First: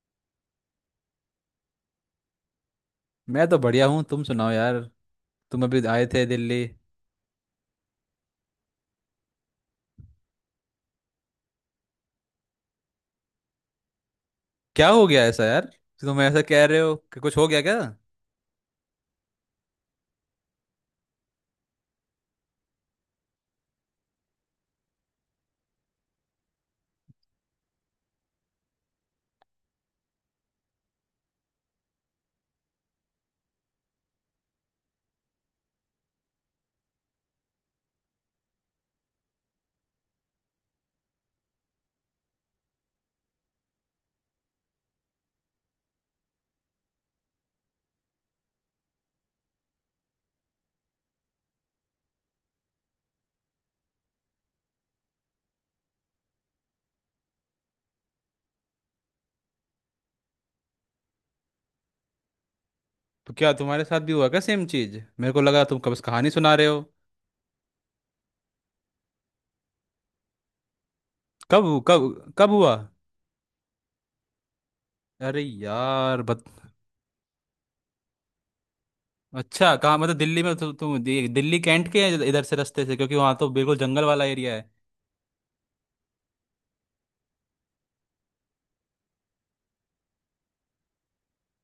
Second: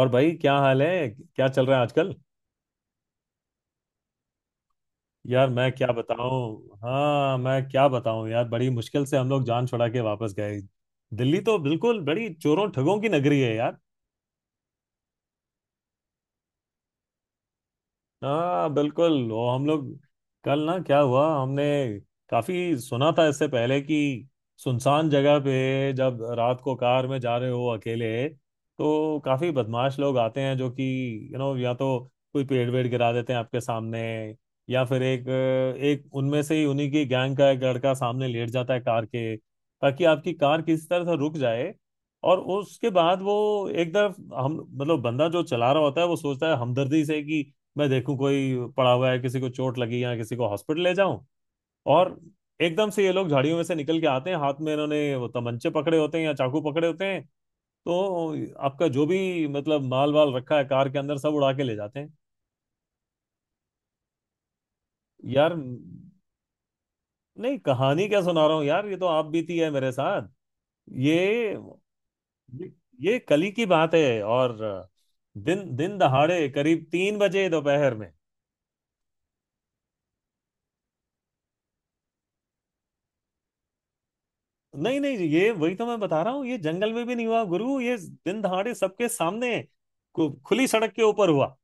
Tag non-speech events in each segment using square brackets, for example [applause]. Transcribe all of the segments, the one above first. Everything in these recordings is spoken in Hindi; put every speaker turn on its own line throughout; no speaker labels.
और भाई क्या हाल है क्या चल रहा है आजकल।
मैं तो बढ़िया हूँ, तुम सुनाओ यार।
यार
तुम
मैं
अभी
क्या
आए थे
बताऊं,
दिल्ली?
हाँ, मैं क्या बताऊं यार, बड़ी मुश्किल से हम लोग जान छुड़ा के वापस गए। दिल्ली तो बिल्कुल बड़ी चोरों ठगों की नगरी है यार।
क्या हो गया ऐसा यार? तुम ऐसा कह रहे हो कि कुछ हो गया क्या?
हाँ बिल्कुल, वो हम लोग कल ना क्या हुआ, हमने काफी सुना था इससे पहले कि सुनसान जगह पे जब रात को कार में जा रहे हो अकेले तो काफी बदमाश लोग आते हैं जो कि यू नो या तो कोई पेड़ वेड़ गिरा देते हैं आपके सामने, या फिर एक एक उनमें से ही उन्हीं की गैंग का एक लड़का सामने लेट जाता है कार के ताकि आपकी कार किसी तरह से रुक जाए। और उसके बाद वो एक तरफ हम, मतलब बंदा जो चला रहा होता है वो सोचता है हमदर्दी से कि मैं देखूं कोई पड़ा हुआ है, किसी को चोट लगी या किसी को हॉस्पिटल ले जाऊं। और एकदम से ये लोग झाड़ियों में से निकल के आते हैं, हाथ में इन्होंने वो तमंचे पकड़े होते हैं या चाकू पकड़े होते हैं। तो आपका जो भी मतलब माल वाल रखा है कार के अंदर सब उड़ा के ले जाते हैं।
तो क्या तुम्हारे साथ भी हुआ क्या सेम चीज? मेरे को
यार
लगा तुम कब से कहानी सुना रहे हो।
नहीं, कहानी क्या सुना रहा हूँ यार, ये तो आप बीती है मेरे साथ। ये
कब कब कब हुआ?
ये कली की बात है। और
अरे
दिन दिन
यार। बत
दहाड़े करीब 3 बजे दोपहर में।
अच्छा कहाँ, मतलब दिल्ली में तुम दिल्ली कैंट के हैं, इधर से रास्ते से, क्योंकि वहाँ तो बिल्कुल जंगल वाला एरिया है।
नहीं नहीं जी, ये वही तो मैं बता रहा हूँ, ये जंगल में भी नहीं हुआ गुरु, ये दिन दहाड़े सबके सामने खुली सड़क के ऊपर हुआ।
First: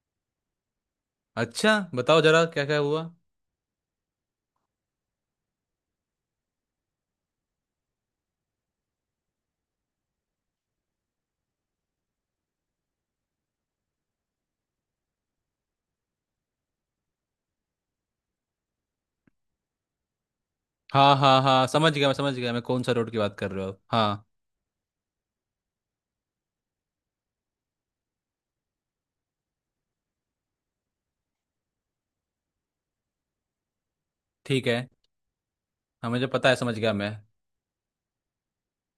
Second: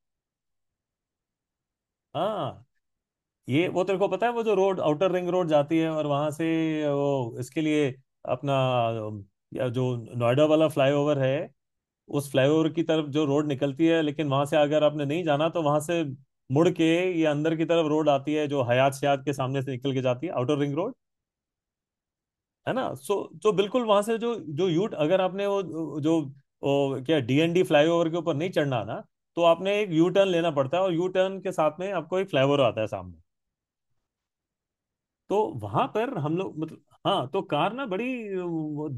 अच्छा बताओ जरा क्या
हाँ,
क्या हुआ।
ये वो तेरे को पता है वो जो रोड आउटर रिंग रोड जाती है, और वहां से वो इसके लिए अपना अम, या जो नोएडा वाला फ्लाईओवर है, उस फ्लाईओवर की तरफ जो रोड निकलती है, लेकिन वहां से अगर आपने नहीं जाना तो वहां से मुड़ के ये अंदर की तरफ रोड आती है जो हयात शयात के सामने से निकल के जाती है आउटर रिंग रोड।
हाँ हाँ हाँ, समझ गया मैं, समझ गया मैं
है ना।
कौन सा रोड
सो
की बात कर
तो
रहे हो,
बिल्कुल वहां से
हाँ।
जो जो यूट अगर आपने वो जो वो क्या डीएनडी फ्लाईओवर के ऊपर नहीं चढ़ना ना, तो आपने एक यू टर्न लेना पड़ता है और यू टर्न के साथ में आपको एक फ्लाईओवर आता है सामने।
ठीक है।
तो वहां
हाँ
पर
मुझे
हम
पता है,
लोग
समझ
मतलब,
गया मैं।
हाँ, तो कार ना बड़ी वो,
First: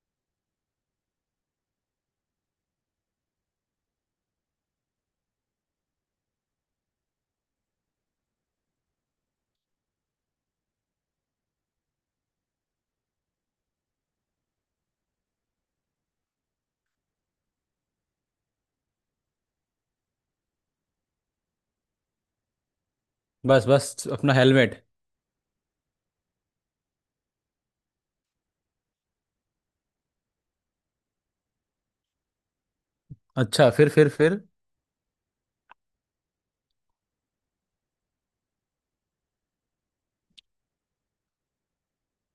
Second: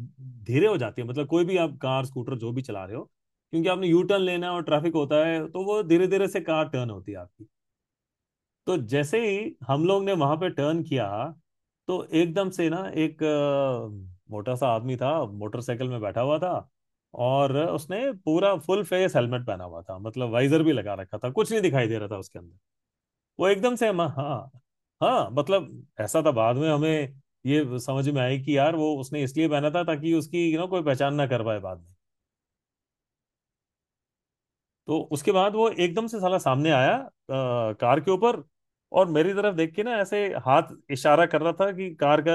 धीरे हो जाती है, मतलब कोई भी आप कार स्कूटर जो भी चला रहे हो क्योंकि आपने यू टर्न लेना है और ट्रैफिक होता है, तो वो धीरे धीरे से कार टर्न होती है आपकी। तो जैसे ही हम लोग ने वहां पे टर्न किया तो एकदम से ना एक मोटा सा आदमी था, मोटरसाइकिल में बैठा हुआ था, और उसने पूरा फुल फेस हेलमेट पहना हुआ था, मतलब वाइजर भी लगा रखा था, कुछ नहीं दिखाई दे रहा था उसके अंदर। वो
बस
एकदम से हम
बस। अपना
हाँ।
हेलमेट।
हाँ, मतलब ऐसा था, बाद में हमें ये समझ में आई कि यार वो उसने इसलिए पहना था ताकि उसकी यू नो कोई पहचान ना कर पाए बाद में।
अच्छा फिर फिर?
तो उसके बाद वो एकदम से साला सामने आया कार के ऊपर, और मेरी तरफ देख के ना ऐसे हाथ इशारा कर रहा था कि कार का,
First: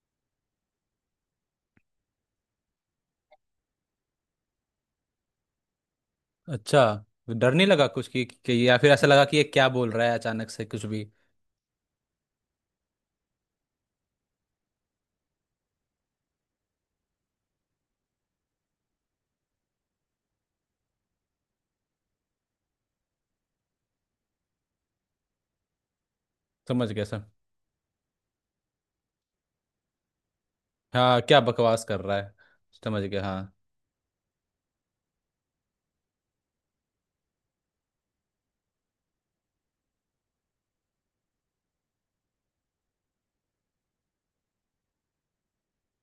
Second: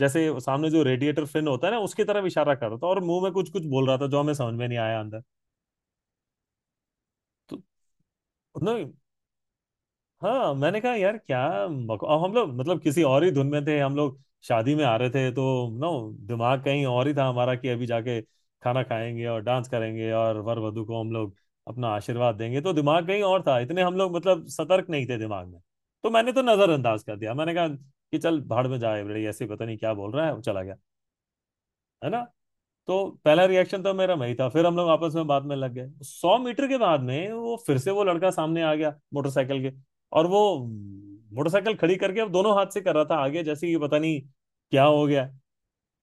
जैसे सामने जो रेडिएटर फिन होता है ना उसकी तरफ इशारा कर रहा था, और मुंह में कुछ कुछ बोल रहा था जो हमें समझ में नहीं आया अंदर।
अच्छा, डर
तो
नहीं लगा कुछ कि
ना,
या फिर ऐसा लगा कि ये क्या बोल रहा है अचानक
हाँ
से
मैंने
कुछ
कहा
भी?
यार क्या, अब हम लोग मतलब किसी और ही धुन में थे हम लोग, शादी में आ रहे थे, तो नो, दिमाग कहीं और ही था हमारा कि अभी जाके खाना खाएंगे और डांस करेंगे और वर वधु को हम लोग अपना आशीर्वाद देंगे, तो दिमाग कहीं और था, इतने हम लोग मतलब सतर्क नहीं थे दिमाग में। तो मैंने तो
समझ
नजरअंदाज
गया
कर
सर।
दिया। मैंने कहा कि चल भाड़ में जाए, बड़े ऐसे ही पता नहीं क्या बोल रहा है, वो चला गया।
हाँ क्या बकवास कर
है
रहा
ना।
है। समझ
तो
गया
पहला
हाँ।
रिएक्शन तो मेरा वही था। फिर हम लोग आपस में बात में लग गए। 100 मीटर के बाद में वो फिर से वो लड़का सामने आ गया मोटरसाइकिल के, और वो मोटरसाइकिल खड़ी करके अब दोनों हाथ से कर रहा था आगे जैसे कि पता नहीं क्या हो गया।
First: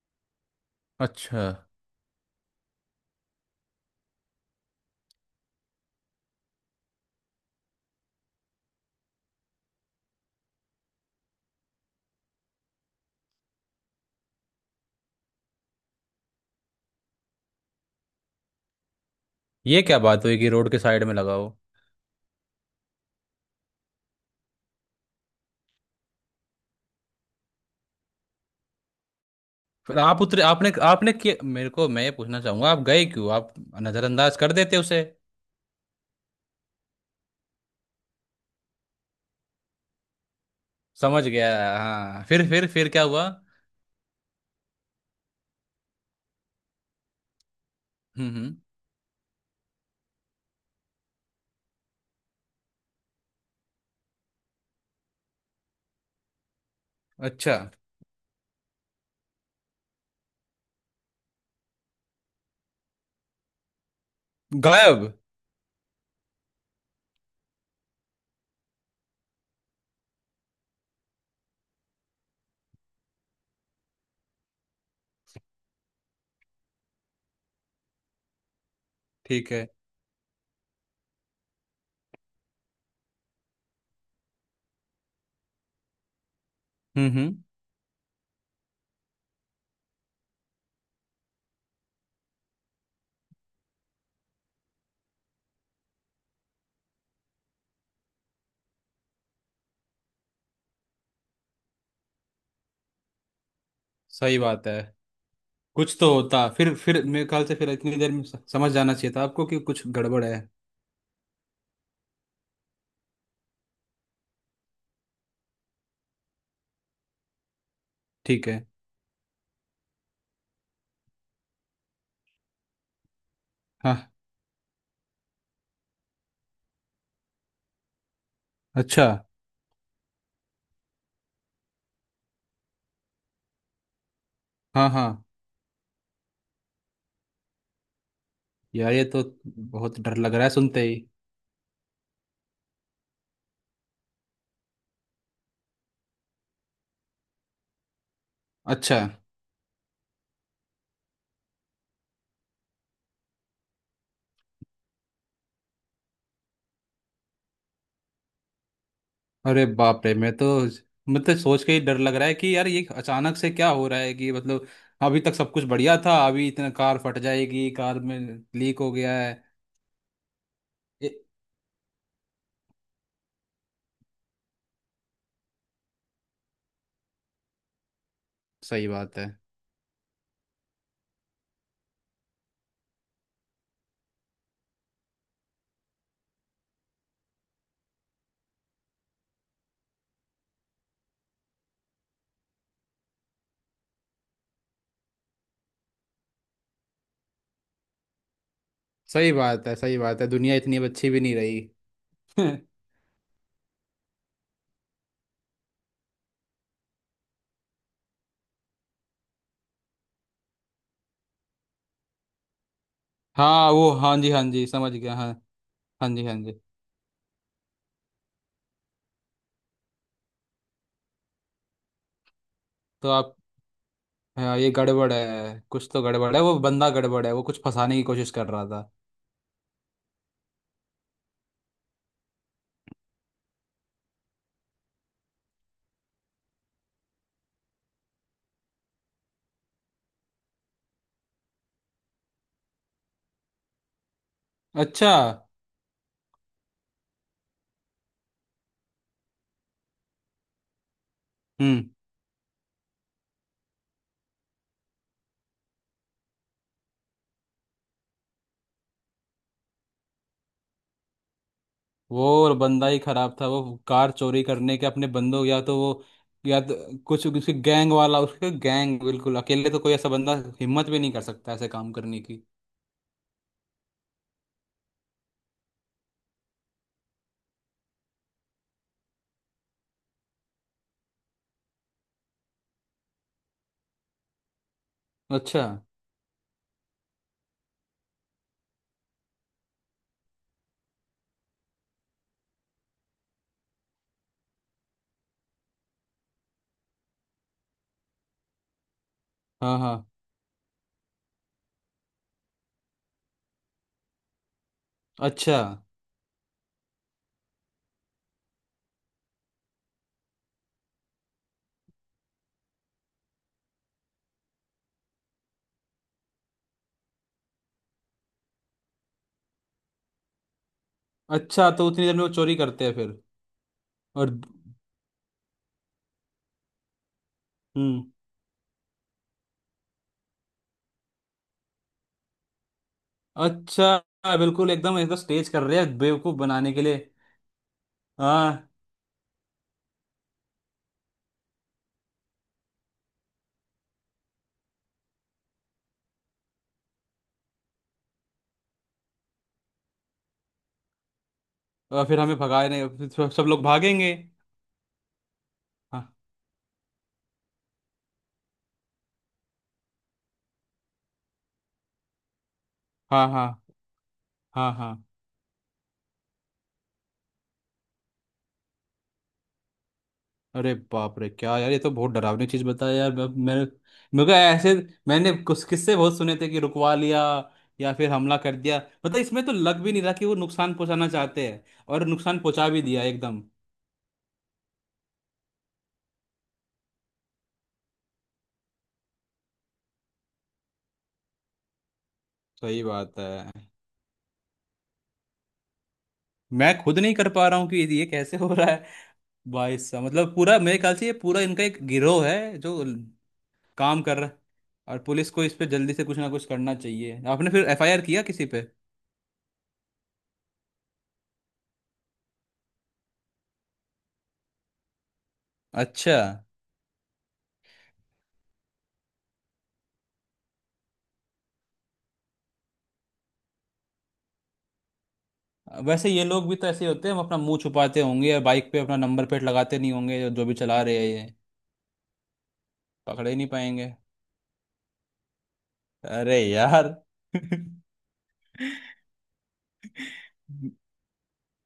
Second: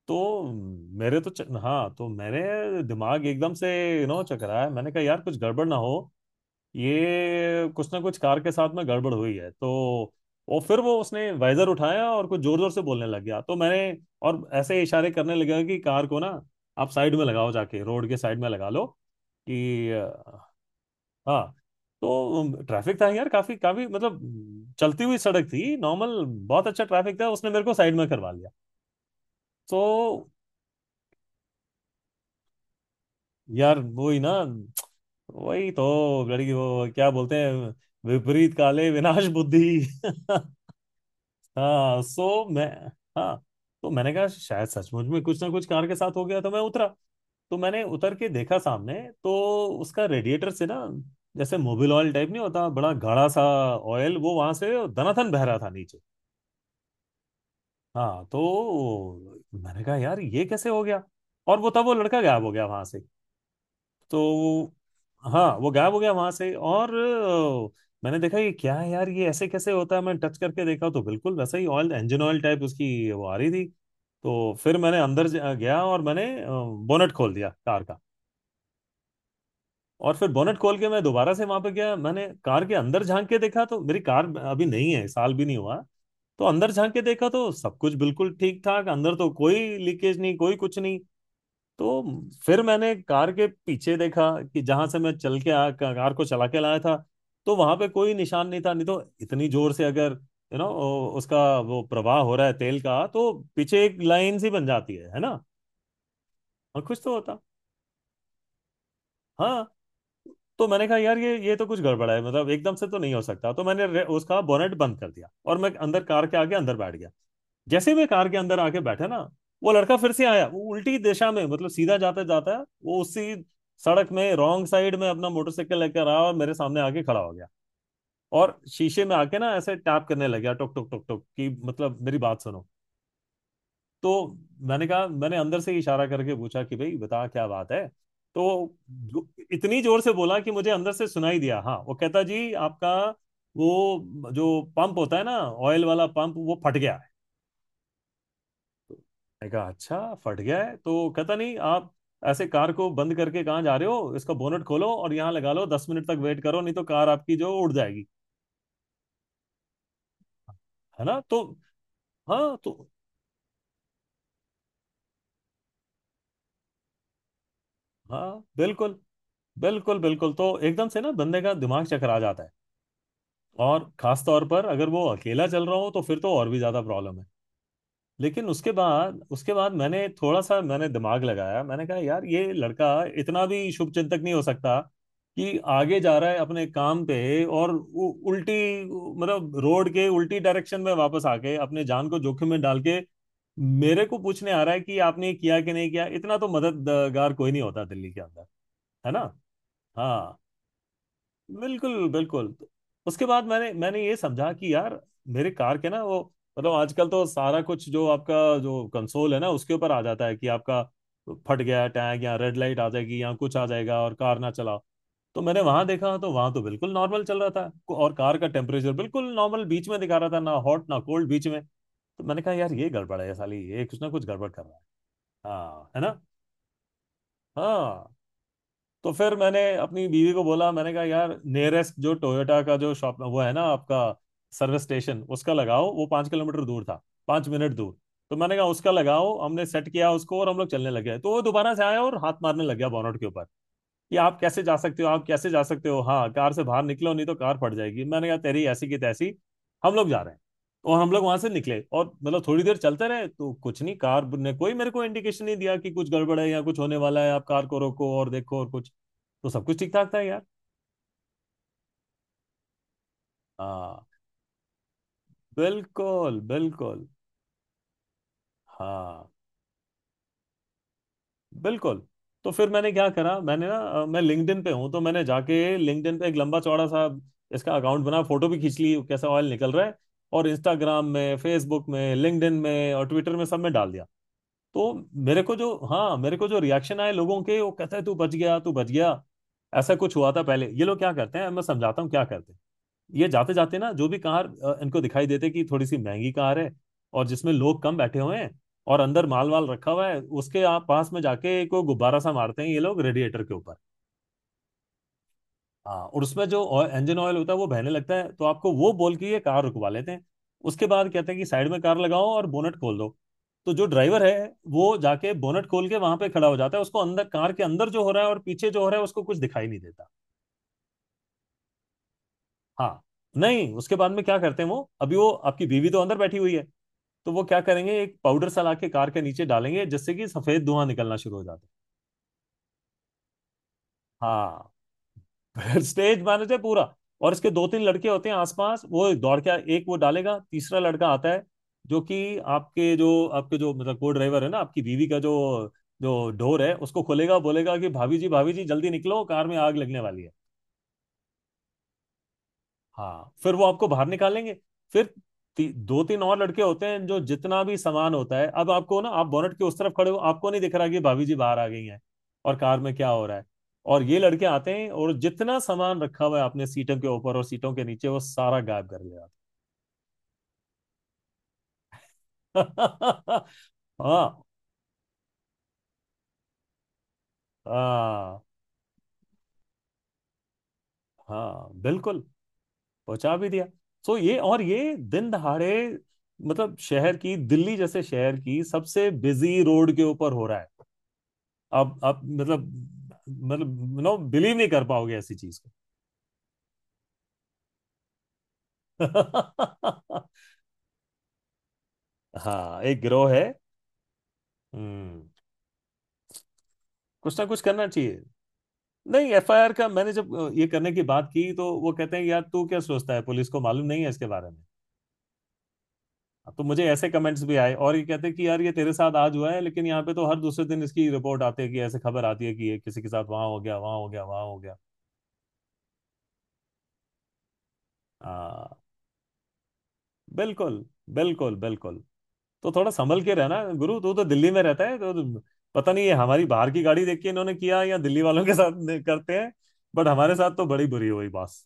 तो मेरे तो
अच्छा।
हाँ, तो मेरे दिमाग एकदम से यू नो चकराया। मैंने कहा यार कुछ गड़बड़ ना हो, ये कुछ ना कुछ कार के साथ में गड़बड़ हुई है। तो और फिर वो उसने वाइजर उठाया और कुछ जोर जोर से बोलने लग गया तो मैंने, और ऐसे इशारे करने लगा कि कार को ना आप साइड में लगाओ, जाके रोड के साइड में लगा लो
ये
कि
क्या बात हुई कि रोड के साइड में लगा
हाँ।
हो?
तो ट्रैफिक था यार, काफी काफी मतलब चलती हुई सड़क थी, नॉर्मल बहुत अच्छा ट्रैफिक था, उसने मेरे को साइड में करवा लिया।
फिर आप
तो
उतरे, आपने आपने कि मेरे को, मैं ये पूछना चाहूंगा आप गए क्यों आप?
यार वही ना,
नजरअंदाज कर देते उसे।
वही तो, लड़की वो क्या बोलते हैं विपरीत काले विनाश बुद्धि [laughs]
समझ गया
हाँ
हाँ।
सो मैं,
फिर क्या हुआ?
हाँ तो मैंने कहा शायद सचमुच में कुछ ना कुछ कार के साथ हो गया, तो मैं उतरा, तो मैंने उतर के
हम्म।
देखा सामने, तो उसका रेडिएटर से ना जैसे मोबिल ऑयल टाइप नहीं होता बड़ा गाढ़ा सा ऑयल, वो वहां से दनाथन बह रहा था नीचे।
अच्छा।
हाँ तो मैंने कहा यार ये कैसे हो गया, और वो तब वो लड़का गायब हो गया वहां से। तो
गायब?
हाँ, वो गायब हो गया वहां से और मैंने देखा ये क्या है यार, ये ऐसे कैसे होता है। मैं टच करके देखा तो बिल्कुल वैसा ही ऑयल इंजन ऑयल टाइप उसकी वो आ रही थी। तो फिर मैंने अंदर गया और मैंने बोनट खोल दिया कार का।
ठीक है।
और फिर बोनट खोल के मैं दोबारा से वहां पे गया, मैंने कार के अंदर झांक के देखा, तो मेरी कार अभी नहीं है, साल भी नहीं हुआ। तो अंदर झांक के देखा
हम्म।
तो सब कुछ बिल्कुल ठीक ठाक अंदर, तो कोई लीकेज नहीं कोई कुछ नहीं। तो फिर मैंने कार के पीछे देखा कि जहां से मैं चल के आ कार को चला के लाया था, तो वहां पे कोई निशान नहीं था, नहीं तो इतनी जोर से अगर यू नो उसका वो प्रवाह हो रहा है तेल का तो पीछे एक
सही
लाइन सी बन
बात है,
जाती है ना,
कुछ तो होता, फिर
और कुछ
फिर
तो
मेरे
होता।
ख्याल से, फिर इतनी देर में समझ जाना चाहिए था आपको कि
हाँ
कुछ गड़बड़ है।
तो मैंने कहा यार ये तो कुछ गड़बड़ है, मतलब एकदम से तो नहीं हो सकता। तो मैंने उसका बोनेट बंद कर दिया और मैं अंदर कार के आगे अंदर बैठ गया। जैसे ही मैं कार के
ठीक
अंदर
है।
आके बैठा ना, वो लड़का फिर से आया, वो उल्टी दिशा में मतलब सीधा जाता जाता वो उसी
हाँ।
सड़क में रॉन्ग साइड में अपना मोटरसाइकिल लेकर आया और मेरे सामने आके खड़ा हो गया। और शीशे
अच्छा।
में आके ना ऐसे टैप करने लग गया टुक टुक टुक टुक कि मतलब मेरी बात सुनो। तो मैंने
हाँ
कहा,
हाँ।
मैंने अंदर से ही इशारा करके पूछा कि भाई बता क्या बात है। तो
यार ये तो
इतनी
बहुत
जोर से
डर लग
बोला
रहा है
कि मुझे
सुनते
अंदर
ही।
से सुनाई दिया, हाँ वो कहता जी आपका वो जो पंप होता है ना ऑयल वाला पंप वो फट गया है।
अच्छा।
मैंने कहा अच्छा फट गया है, तो कहता नहीं आप ऐसे कार को बंद करके कहाँ जा रहे हो, इसका बोनट खोलो और यहाँ लगा लो, 10 मिनट तक वेट करो नहीं तो कार आपकी जो उड़ जाएगी।
अरे बाप रे मैं तो,
है ना।
मतलब
तो
सोच के ही डर लग रहा है कि
हाँ।
यार
तो
ये अचानक से क्या हो रहा है, कि मतलब अभी तक सब कुछ बढ़िया था, अभी इतना कार फट जाएगी, कार में
हाँ
लीक हो
बिल्कुल
गया है।
बिल्कुल बिल्कुल, तो एकदम से ना
ये-
बंदे का दिमाग चकरा जाता है। और खास तौर पर अगर वो अकेला चल रहा हो तो फिर तो और भी ज्यादा प्रॉब्लम है। लेकिन उसके
सही बात
बाद
है,
उसके बाद मैंने थोड़ा सा मैंने दिमाग लगाया। मैंने कहा यार ये लड़का इतना भी शुभ चिंतक नहीं हो सकता कि आगे जा रहा है अपने काम पे, और उल्टी मतलब रोड के उल्टी डायरेक्शन में वापस आके अपने जान को जोखिम में डाल के मेरे को पूछने आ रहा है कि आपने किया कि नहीं किया, इतना तो मददगार कोई नहीं होता दिल्ली के अंदर। है ना।
सही बात है, सही बात है।
हाँ
दुनिया इतनी अब अच्छी भी नहीं रही।
बिल्कुल
[laughs]
बिल्कुल। उसके बाद मैंने मैंने ये समझा कि यार मेरे कार के ना वो, मतलब आजकल तो सारा कुछ जो आपका जो कंसोल है ना उसके ऊपर आ जाता है कि आपका फट गया टैग या रेड लाइट आ जाएगी या कुछ आ
हाँ वो,
जाएगा और
हाँ जी
कार
हाँ
ना
जी,
चलाओ।
समझ गया हाँ।
तो मैंने वहां
हाँ
देखा
जी
तो
हाँ
वहां
जी,
तो बिल्कुल नॉर्मल चल रहा था, और कार का टेम्परेचर बिल्कुल नॉर्मल बीच में दिखा रहा था, ना हॉट ना कोल्ड बीच में। तो मैंने कहा यार ये
तो
गड़बड़ है
आप,
साली, ये कुछ ना कुछ गड़बड़
हाँ,
कर
ये
रहा है।
गड़बड़ है, कुछ
हाँ है
तो
ना।
गड़बड़ है, वो बंदा गड़बड़ है, वो कुछ फंसाने की
हाँ।
कोशिश कर रहा था।
तो फिर मैंने अपनी बीवी को बोला। मैंने कहा यार नियरेस्ट जो टोयोटा का जो शॉप वो है ना आपका सर्विस स्टेशन, उसका लगाओ। वो 5 किलोमीटर दूर था, 5 मिनट दूर। तो मैंने कहा उसका लगाओ, हमने सेट किया उसको और हम लोग चलने लगे। तो वो दोबारा से आया और हाथ मारने लग गया बॉनट के ऊपर कि आप कैसे जा सकते हो
अच्छा।
आप कैसे जा सकते हो, हाँ कार से बाहर निकलो नहीं तो कार फट जाएगी। मैंने कहा तेरी ऐसी की तैसी, हम लोग जा रहे हैं। और हम लोग वहां से निकले
हम्म।
और मतलब थोड़ी देर चलते रहे तो कुछ नहीं। कार ने कोई मेरे को इंडिकेशन नहीं दिया कि कुछ गड़बड़ है या कुछ होने वाला है, आप कार को रोको और देखो और कुछ। तो सब कुछ ठीक ठाक था यार।
वो बंदा ही खराब था, वो
हाँ,
कार चोरी करने के अपने बंदों, या तो वो,
बिल्कुल
या तो
बिल्कुल।
कुछ उसके गैंग वाला, उसके गैंग,
हाँ,
बिल्कुल अकेले तो कोई ऐसा बंदा हिम्मत भी नहीं कर सकता ऐसे काम
बिल्कुल।
करने की।
तो फिर मैंने क्या करा, मैंने ना मैं लिंक्डइन पे हूँ, तो मैंने जाके लिंक्डइन पे एक लंबा चौड़ा सा इसका अकाउंट बना। फोटो भी खींच ली कैसा ऑयल निकल रहा है। और इंस्टाग्राम में, फेसबुक में, लिंक्डइन में और ट्विटर में सब में डाल दिया। तो मेरे को
अच्छा।
जो हाँ मेरे को जो रिएक्शन आए लोगों के, वो कहते हैं तू बच गया, तू बच गया। ऐसा कुछ हुआ था पहले। ये लोग क्या करते हैं मैं समझाता हूँ क्या करते हैं। ये जाते जाते ना जो भी कार इनको दिखाई देते कि थोड़ी सी महंगी कार है और जिसमें लोग कम बैठे हुए हैं और अंदर माल वाल
हाँ
रखा
हाँ।
हुआ है, उसके आप पास में जाके को गुब्बारा सा मारते हैं ये लोग रेडिएटर के ऊपर।
अच्छा।
हाँ, और उसमें जो इंजन ऑयल होता है वो बहने लगता है। तो आपको वो बोल के ये कार रुकवा लेते हैं। उसके बाद कहते हैं कि साइड में कार लगाओ और बोनट खोल दो। तो जो ड्राइवर है वो जाके बोनट खोल के वहां पे खड़ा हो जाता है। उसको अंदर, कार के अंदर जो हो रहा है और पीछे जो हो रहा है, उसको कुछ दिखाई नहीं देता।
अच्छा तो उतनी देर में वो चोरी करते हैं
हाँ,
फिर?
नहीं उसके बाद में
और।
क्या करते हैं वो, अभी वो आपकी बीवी तो अंदर बैठी हुई है। तो वो क्या करेंगे,
हम्म।
एक पाउडर सा ला के कार के नीचे डालेंगे जिससे कि सफेद धुआं निकलना शुरू हो जाता है।
अच्छा, बिल्कुल
हाँ।
एकदम एकदम
[laughs]
स्टेज कर रहे
फिर
हैं
स्टेज
बेवकूफ
मैनेजर
बनाने के
पूरा।
लिए।
और इसके दो तीन लड़के होते हैं
हाँ।
आसपास, वो दौड़ के एक वो डालेगा, तीसरा लड़का आता है जो कि आपके जो मतलब को ड्राइवर है ना, आपकी बीवी का जो जो डोर है उसको खोलेगा, बोलेगा कि भाभी जी, भाभी जी, जल्दी निकलो, कार में आग लगने वाली है।
और फिर हमें भगाने, फिर सब
हाँ,
सब
फिर वो
लोग
आपको बाहर
भागेंगे।
निकालेंगे। फिर दो
हाँ
तीन और लड़के होते हैं, जो जितना भी सामान होता है, अब आपको ना, आप बोनट के उस तरफ खड़े हो, आपको नहीं दिख रहा कि भाभी जी बाहर आ गई हैं और कार में क्या हो
हाँ।
रहा है।
हाँ
और ये लड़के आते
हाँ।
हैं
हाँ।
और जितना सामान रखा हुआ है आपने सीटों के ऊपर और सीटों के नीचे, वो सारा गायब कर दिया।
अरे बाप रे क्या यार, ये तो बहुत डरावनी चीज बताया यार,
[laughs]
मेरे को
हाँ
ऐसे, मैंने कुछ किस्से बहुत सुने थे कि रुकवा लिया या फिर हमला
हाँ।
कर दिया। मतलब इसमें तो लग भी नहीं रहा कि वो नुकसान पहुंचाना चाहते हैं,
हाँ,
और
बिल्कुल।
नुकसान पहुंचा भी दिया
पहुंचा
एकदम।
भी दिया। सो ये, और ये दिन दहाड़े, मतलब शहर की, दिल्ली जैसे शहर की सबसे बिजी रोड के ऊपर हो रहा है। आप मतलब,
सही बात है।
मतलब नो, बिलीव नहीं कर पाओगे ऐसी चीज को।
मैं खुद नहीं कर पा रहा हूँ कि ये कैसे हो रहा है। भाई साहब मतलब
[laughs]
पूरा, मेरे ख्याल से ये पूरा इनका एक गिरोह है जो
हाँ, एक गिरोह है।
काम कर रहा है, और
हम्म,
पुलिस को इस पे जल्दी से कुछ ना कुछ करना चाहिए।
कुछ ना
आपने
कुछ
फिर
करना
एफआईआर
चाहिए।
किया किसी पे?
नहीं, एफआईआर का मैंने जब ये करने की बात की, तो वो कहते हैं यार तू क्या सोचता है पुलिस को मालूम नहीं है इसके बारे में।
अच्छा।
तो मुझे ऐसे कमेंट्स भी आए और ये कहते हैं कि यार ये तेरे साथ आज हुआ है, लेकिन यहाँ पे तो हर दूसरे दिन इसकी रिपोर्ट आती है, कि ऐसे खबर आती है कि ये किसी के साथ वहां हो गया, वहां हो गया, वहां हो गया।
वैसे ये लोग भी तो ऐसे ही होते हैं, हम अपना मुंह छुपाते होंगे या बाइक
हाँ,
पे अपना नंबर प्लेट लगाते नहीं होंगे, जो जो भी चला
बिल्कुल
रहे हैं ये।
बिल्कुल बिल्कुल। तो थोड़ा संभल
पकड़े
के
ही नहीं
रहना
पाएंगे।
गुरु, तू तो दिल्ली में रहता है तो। पता नहीं है
अरे
हमारी बाहर की
यार।
गाड़ी देख के इन्होंने
[laughs]
किया या दिल्ली वालों के साथ करते हैं। बट हमारे साथ तो बड़ी बुरी हुई बॉस।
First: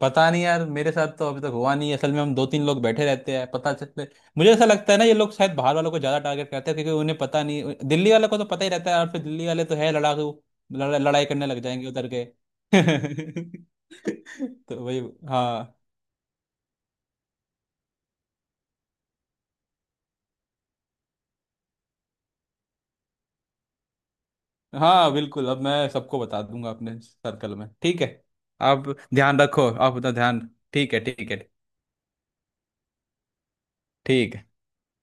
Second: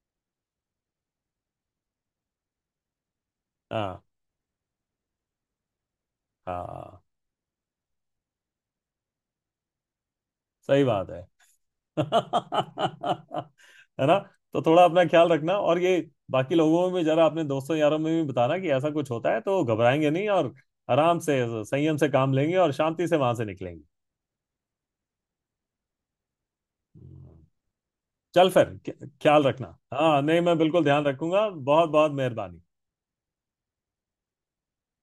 पता नहीं यार, मेरे साथ तो अभी तक हुआ नहीं है। असल में हम दो तीन लोग बैठे रहते हैं पता
हाँ
चलते। मुझे ऐसा लगता है ना, ये लोग शायद बाहर वालों को ज्यादा टारगेट करते हैं, क्योंकि
हाँ,
उन्हें पता नहीं, दिल्ली वालों को तो पता ही रहता है, और फिर दिल्ली वाले तो है लड़ाकू।
सही
लड़ा-
बात है।
लड़ाई करने लग जाएंगे उधर के।
[laughs] है ना।
[laughs]
तो
तो
थोड़ा
वही।
अपना ख्याल रखना।
हाँ।
और ये बाकी लोगों में भी, जरा अपने दोस्तों यारों में भी बताना कि ऐसा कुछ होता है तो घबराएंगे नहीं, और आराम से, संयम से काम लेंगे और शांति से वहां से निकलेंगे।
हाँ बिल्कुल, अब मैं सबको बता दूंगा अपने सर्कल में, ठीक है।
चल
आप,
फिर,
ध्यान
ख्याल
रखो
रखना।
आप अपना
हाँ नहीं,
ध्यान।
मैं बिल्कुल
ठीक है,
ध्यान
ठीक है,
रखूंगा। बहुत बहुत मेहरबानी।
ठीक है।